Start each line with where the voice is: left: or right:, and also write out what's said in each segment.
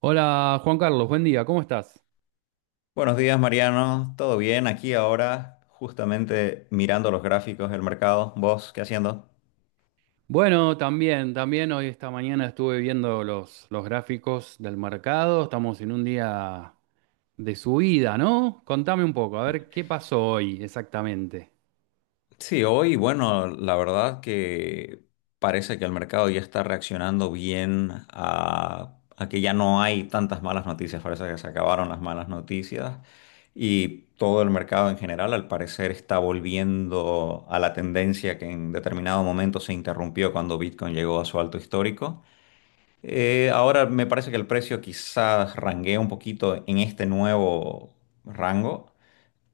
right: Hola Juan Carlos, buen día, ¿cómo estás?
left: Buenos días, Mariano. ¿Todo bien? Aquí ahora, justamente mirando los gráficos del mercado. ¿Vos qué haciendo?
right: Bueno, también hoy esta mañana estuve viendo los gráficos del mercado, estamos en un día de subida, ¿no? Contame un poco, a ver qué pasó hoy exactamente.
left: Sí, hoy, bueno, la verdad que parece que el mercado ya está reaccionando bien a que ya no hay tantas malas noticias, parece que se acabaron las malas noticias y todo el mercado en general al parecer está volviendo a la tendencia que en determinado momento se interrumpió cuando Bitcoin llegó a su alto histórico. Ahora me parece que el precio quizás ranguea un poquito en este nuevo rango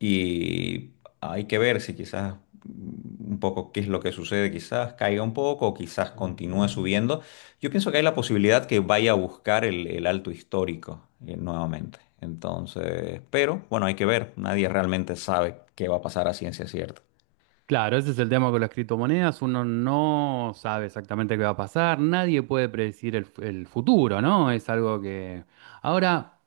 left: y hay que ver si quizás un poco qué es lo que sucede, quizás caiga un poco o quizás continúe subiendo. Yo pienso que hay la posibilidad que vaya a buscar el alto histórico nuevamente. Entonces, pero bueno, hay que ver, nadie realmente sabe qué va a pasar a ciencia cierta.
right: Claro, ese es el tema con las criptomonedas, uno no sabe exactamente qué va a pasar, nadie puede predecir el futuro, ¿no? Es algo que... Ahora,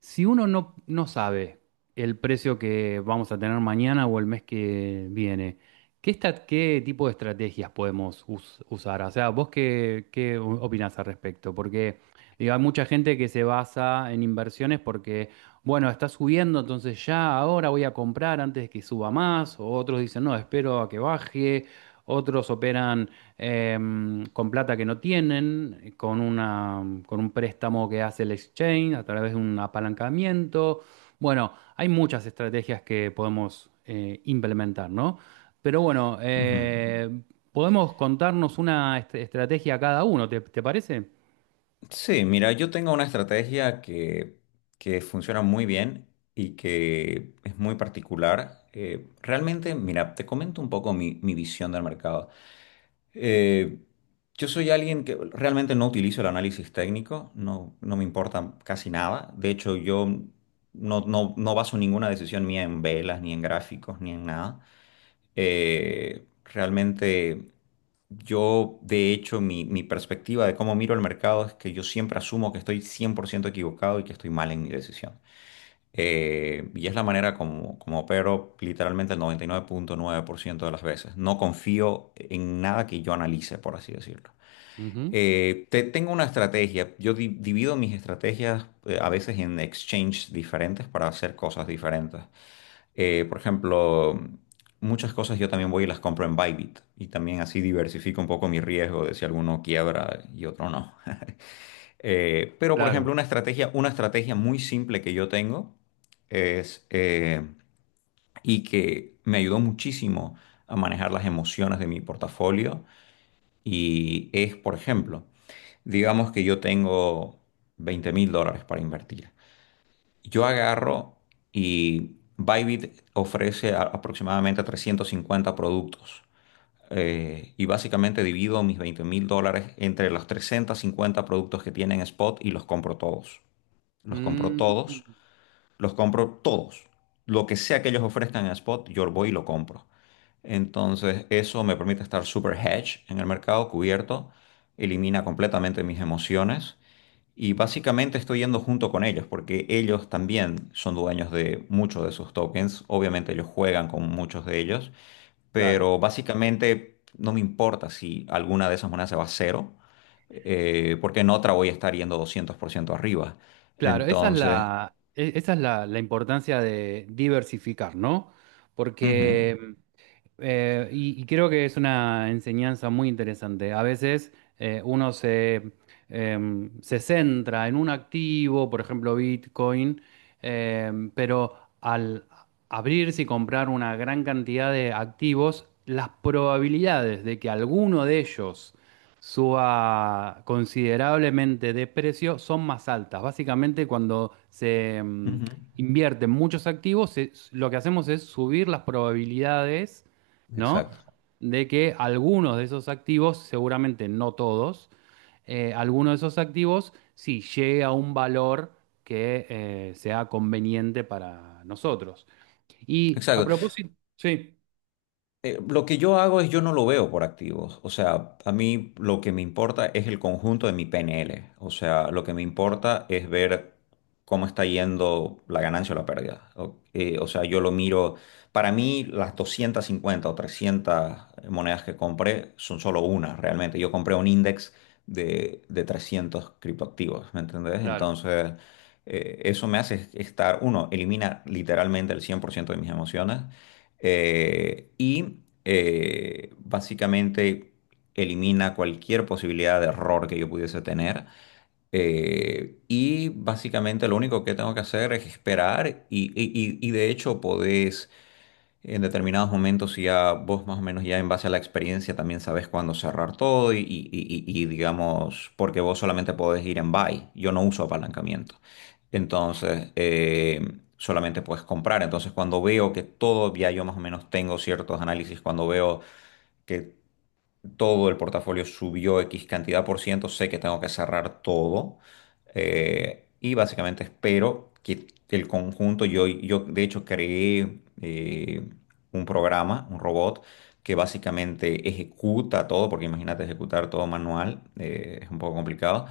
right: si uno no sabe el precio que vamos a tener mañana o el mes que viene, ¿qué, qué tipo de estrategias podemos usar? O sea, ¿vos qué opinás al respecto? Porque digo, hay mucha gente que se basa en inversiones porque, bueno, está subiendo, entonces ya ahora voy a comprar antes de que suba más. O otros dicen, no, espero a que baje. Otros operan con plata que no tienen, con una, con un préstamo que hace el exchange a través de un apalancamiento. Bueno, hay muchas estrategias que podemos implementar, ¿no? Pero bueno, podemos contarnos una estrategia cada uno, ¿te parece?
left: Sí, mira, yo tengo una estrategia que funciona muy bien y que es muy particular. Realmente, mira, te comento un poco mi visión del mercado. Eh, yo soy alguien que realmente no utilizo el análisis técnico, no, no me importa casi nada. De hecho, yo no baso ninguna decisión mía en velas, ni en gráficos, ni en nada. Realmente yo, de hecho, mi perspectiva de cómo miro el mercado es que yo siempre asumo que estoy 100% equivocado y que estoy mal en mi decisión. Y es la manera como opero literalmente el noventa y nueve nueve punto nueve por ciento de las veces. No confío en nada que yo analice, por así decirlo.
right: Ujú.
left: Tengo una estrategia. Yo divido mis estrategias a veces en exchanges diferentes para hacer cosas diferentes. Por ejemplo, muchas cosas yo también voy y las compro en Bybit y también así diversifico un poco mi riesgo de si alguno quiebra y otro no. Pero por ejemplo,
right: Claro.
left: una estrategia muy simple que yo tengo es y que me ayudó muchísimo a manejar las emociones de mi portafolio y es, por ejemplo, digamos que yo tengo 20 mil dólares para invertir. Yo agarro y Bybit ofrece aproximadamente 350 productos. Y básicamente divido mis 20 mil dólares entre los 350 productos que tienen Spot y los compro todos. Los compro todos,
right: Mm,
left: los compro todos. Lo que sea que ellos ofrezcan en Spot, yo voy y lo compro. Entonces, eso me permite estar super hedge en el mercado, cubierto, elimina completamente mis emociones y básicamente estoy yendo junto con ellos, porque ellos también son dueños de muchos de sus tokens. Obviamente ellos juegan con muchos de ellos,
right: claro.
left: pero básicamente no me importa si alguna de esas monedas se va a cero, porque en otra voy a estar yendo 200% arriba.
right: Claro, esa es
left: Entonces,
right: la, la importancia de diversificar, ¿no? Sí.
left: ujú,
right: Porque... y creo que es una enseñanza muy interesante. A veces uno se centra en un activo, por ejemplo Bitcoin, pero al abrirse y comprar una gran cantidad de activos, las probabilidades de que alguno de ellos suba considerablemente de precio son más altas. Básicamente cuando
left: ujú,
right: invierte en muchos activos, se- lo que hacemos es subir las probabilidades, ¿no?
left: exacto.
right: De que algunos de esos activos, seguramente no todos, algunos de esos activos sí llegue a un valor que sea conveniente para nosotros. Y a
left: Exacto.
right: propósito, sí,
left: Lo que yo hago es yo no lo veo por activos. O sea, a mí lo que me importa es el conjunto de mi PNL. O sea, lo que me importa es ver cómo está yendo la ganancia o la pérdida. O sea, yo lo miro. Para mí, las 250 o 300 monedas que compré son solo una, realmente. Yo compré un index de 300 criptoactivos, ¿me entendés?
right: claro.
left: Entonces, eso me hace estar, uno, elimina literalmente el 100% de mis emociones básicamente elimina cualquier posibilidad de error que yo pudiese tener. Y básicamente lo único que tengo que hacer es esperar y de hecho podés en determinados momentos y ya vos más o menos ya en base a la experiencia también sabes cuándo cerrar todo y digamos, porque vos solamente podés ir en buy, yo no uso apalancamiento. Entonces, solamente puedes comprar. Entonces, cuando veo que todo, ya yo más o menos tengo ciertos análisis, cuando veo que todo el portafolio subió X cantidad por ciento, sé que tengo que cerrar todo y básicamente espero que el conjunto, yo de hecho creé un programa, un robot que básicamente ejecuta todo, porque imagínate ejecutar todo manual, es un poco complicado.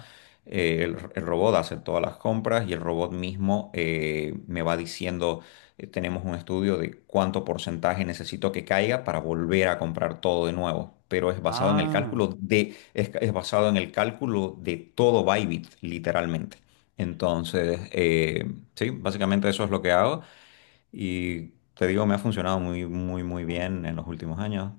left: El robot hace todas las compras y el robot mismo me va diciendo tenemos un estudio de cuánto porcentaje necesito que caiga para volver a comprar todo de nuevo. Pero es basado en el
right: Ah,
left: cálculo de, es basado en el cálculo de todo Bybit, literalmente. Entonces, sí, básicamente eso es lo que hago. Y te digo, me ha funcionado muy, muy, muy bien en los últimos años.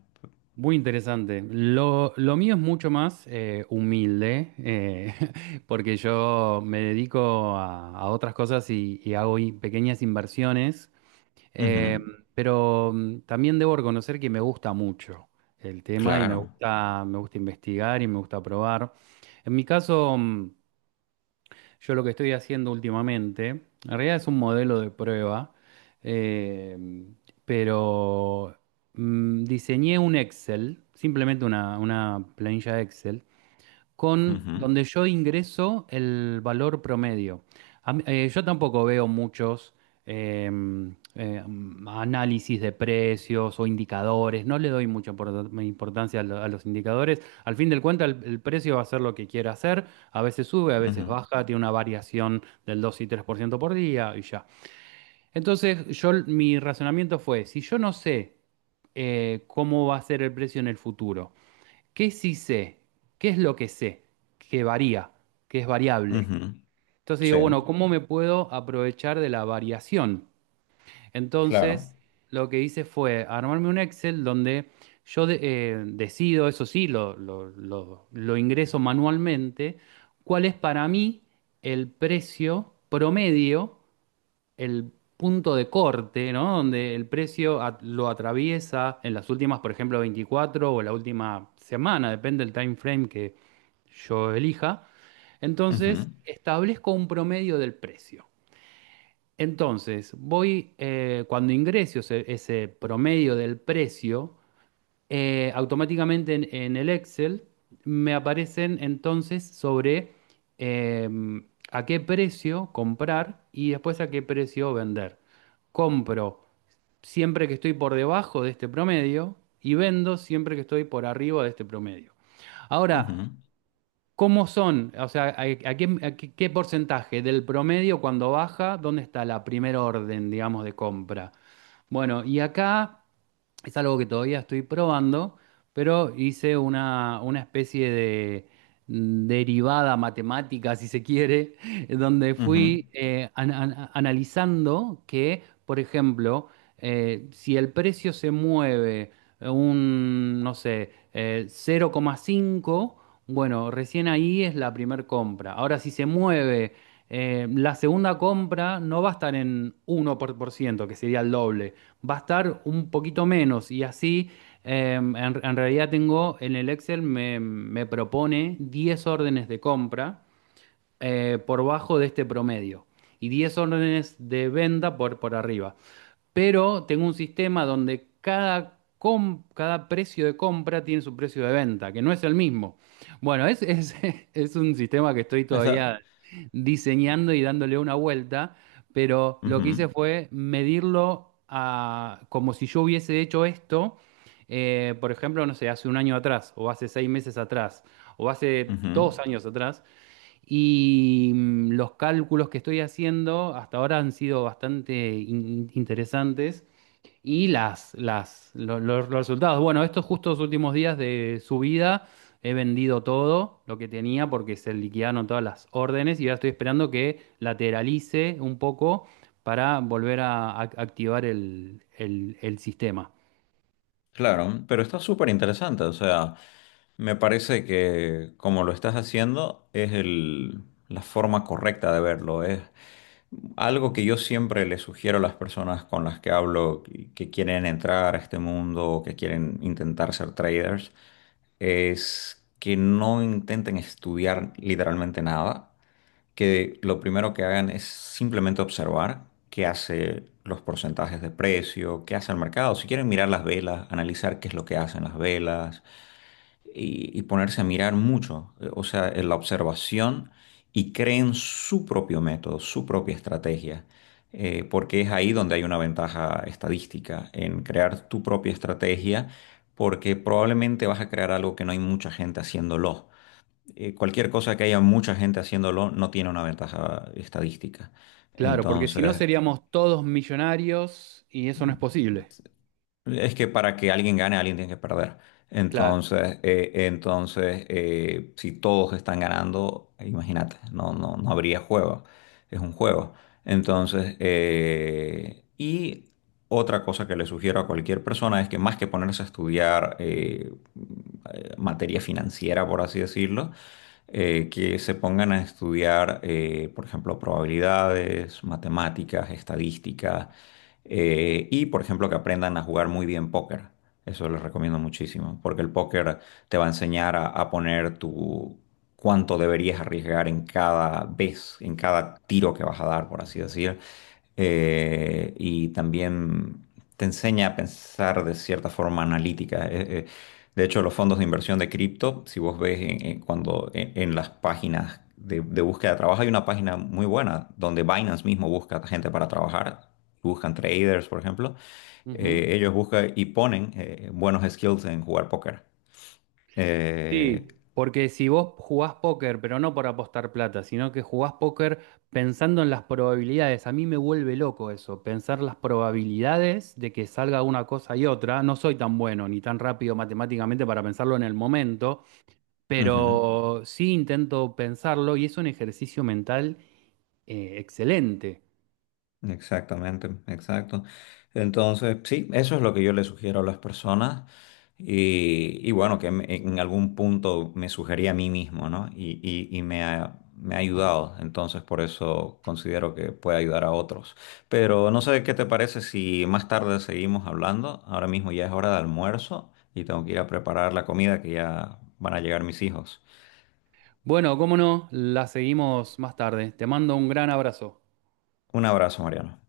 right: muy interesante. Lo mío es mucho más humilde, porque yo me dedico a, otras cosas y, hago pequeñas inversiones. Eh,
left: Ujú,
right: pero también debo reconocer que me gusta mucho el tema y me
left: claro.
right: gusta, me gusta investigar y me gusta probar. En mi caso, yo lo que estoy haciendo últimamente, en realidad es un modelo de prueba, eh, pero diseñé un Excel, simplemente una planilla Excel, con
left: Ujú,
right: donde yo ingreso el valor promedio. Yo tampoco veo muchos eh, eh, análisis de precios o indicadores, no le doy mucha importancia a, a los indicadores. Al fin del cuenta, el precio va a ser lo que quiera hacer, a veces sube, a veces
left: ujú,
right: baja, tiene una variación del 2 y 3% por ciento por día y ya. Entonces, yo, mi razonamiento fue, si yo no sé cómo va a ser el precio en el futuro. ¿Qué sí sé? ¿Qué es lo que sé? Que varía, que es variable.
left: ujú.
right: Entonces
left: Sí,
right: digo, bueno, ¿cómo me puedo aprovechar de la variación?
left: claro.
right: Entonces, lo que hice fue armarme un Excel donde yo decido, eso sí, lo ingreso manualmente, cuál es para mí el precio promedio, el punto de corte, ¿no? Donde el precio lo atraviesa en las últimas, por ejemplo, 24 o la última semana, depende del time frame que yo elija. Entonces,
left: Ujú,
right: establezco un promedio del precio. Entonces, voy, cuando ingreso ese promedio del precio, automáticamente en, el Excel me aparecen entonces sobre a qué precio comprar y después a qué precio vender. Compro siempre que estoy por debajo de este promedio y vendo siempre que estoy por arriba de este promedio. Ahora,
left: ujú,
right: ¿cómo son? O sea, ¿a, a qué porcentaje del promedio cuando baja? ¿Dónde está la primera orden, digamos, de compra? Bueno, y acá... Es algo que todavía estoy probando, pero hice una, especie de derivada matemática, si se quiere, donde
left: ujú.
right: fui analizando que, por ejemplo, si el precio se mueve no sé, 0,5, bueno, recién ahí es la primer compra. Ahora, si se mueve la segunda compra no va a estar en 1%, que sería el doble, va a estar un poquito menos y así en, realidad tengo en el Excel me propone 10 órdenes de compra por bajo de este promedio y 10 órdenes de venta por, arriba, pero tengo un sistema donde cada precio de compra tiene su precio de venta, que no es el mismo. Bueno, es un sistema que estoy
left: Está-
right: todavía diseñando y dándole una vuelta, pero lo
left: ujú,
right: que hice fue medirlo como si yo hubiese hecho esto, por ejemplo, no sé, hace un año atrás, o hace 6 meses atrás, o hace
left: ujú.
right: 2 años atrás, y los cálculos que estoy haciendo hasta ahora han sido bastante interesantes. Y las, lo- los resultados. Bueno, estos justos últimos días de subida he vendido todo lo que tenía porque se liquidaron todas las órdenes y ahora estoy esperando que lateralice un poco para volver a, activar el sistema.
left: Claro, pero está súper interesante, o sea, me parece que como lo estás haciendo la forma correcta de verlo, es algo que yo siempre le sugiero a las personas con las que hablo y que quieren entrar a este mundo o que quieren intentar ser traders, es que no intenten estudiar literalmente nada, que lo primero que hagan es simplemente observar qué hace los porcentajes de precio, qué hace el mercado. Si quieren mirar las velas, analizar qué es lo que hacen las velas y ponerse a mirar mucho, o sea, en la observación y creen su propio método, su propia estrategia. Porque es ahí donde hay una ventaja estadística, en crear tu propia estrategia, porque probablemente vas a crear algo que no hay mucha gente haciéndolo. Cualquier cosa que haya mucha gente haciéndolo no tiene una ventaja estadística.
right: Claro, porque si no
left: Entonces,
right: seríamos todos millonarios y eso no es posible.
left: es que para que alguien gane, alguien tiene que perder.
right: Claro.
left: Entonces, si todos están ganando, imagínate, no habría juego. Es un juego. Y otra cosa que le sugiero a cualquier persona es que más que ponerse a estudiar materia financiera, por así decirlo, que se pongan a estudiar, por ejemplo, probabilidades, matemáticas, estadísticas, y, por ejemplo, que aprendan a jugar muy bien póker. Eso les recomiendo muchísimo, porque el póker te va a enseñar a poner tu cuánto deberías arriesgar en cada vez, en cada tiro que vas a dar, por así decir. Y también te enseña a pensar de cierta forma analítica. De hecho, los fondos de inversión de cripto, si vos ves cuando en las páginas de búsqueda de trabajo, hay una página muy buena donde Binance mismo busca gente para trabajar, buscan traders, por ejemplo.
right: Ujú.
left: Ellos buscan y ponen buenos skills en jugar póker. Eh,
right: Sí, porque si vos jugás póker, pero no por apostar plata, sino que jugás póker pensando en las probabilidades, a mí me vuelve loco eso, pensar las probabilidades de que salga una cosa y otra. No soy tan bueno ni tan rápido matemáticamente para pensarlo en el momento,
left: ujú.
right: pero sí intento pensarlo y es un ejercicio mental excelente.
left: Exactamente, exacto. Entonces, sí, eso es lo que yo le sugiero a las personas y bueno, que en algún punto me sugerí a mí mismo, ¿no? Y me ha ayudado, entonces por eso considero que puede ayudar a otros. Pero no sé qué te parece si más tarde seguimos hablando, ahora mismo ya es hora de almuerzo y tengo que ir a preparar la comida que ya van a llegar mis hijos.
right: Bueno, cómo no, la seguimos más tarde. Te mando un gran abrazo.
left: Un abrazo, Mariano.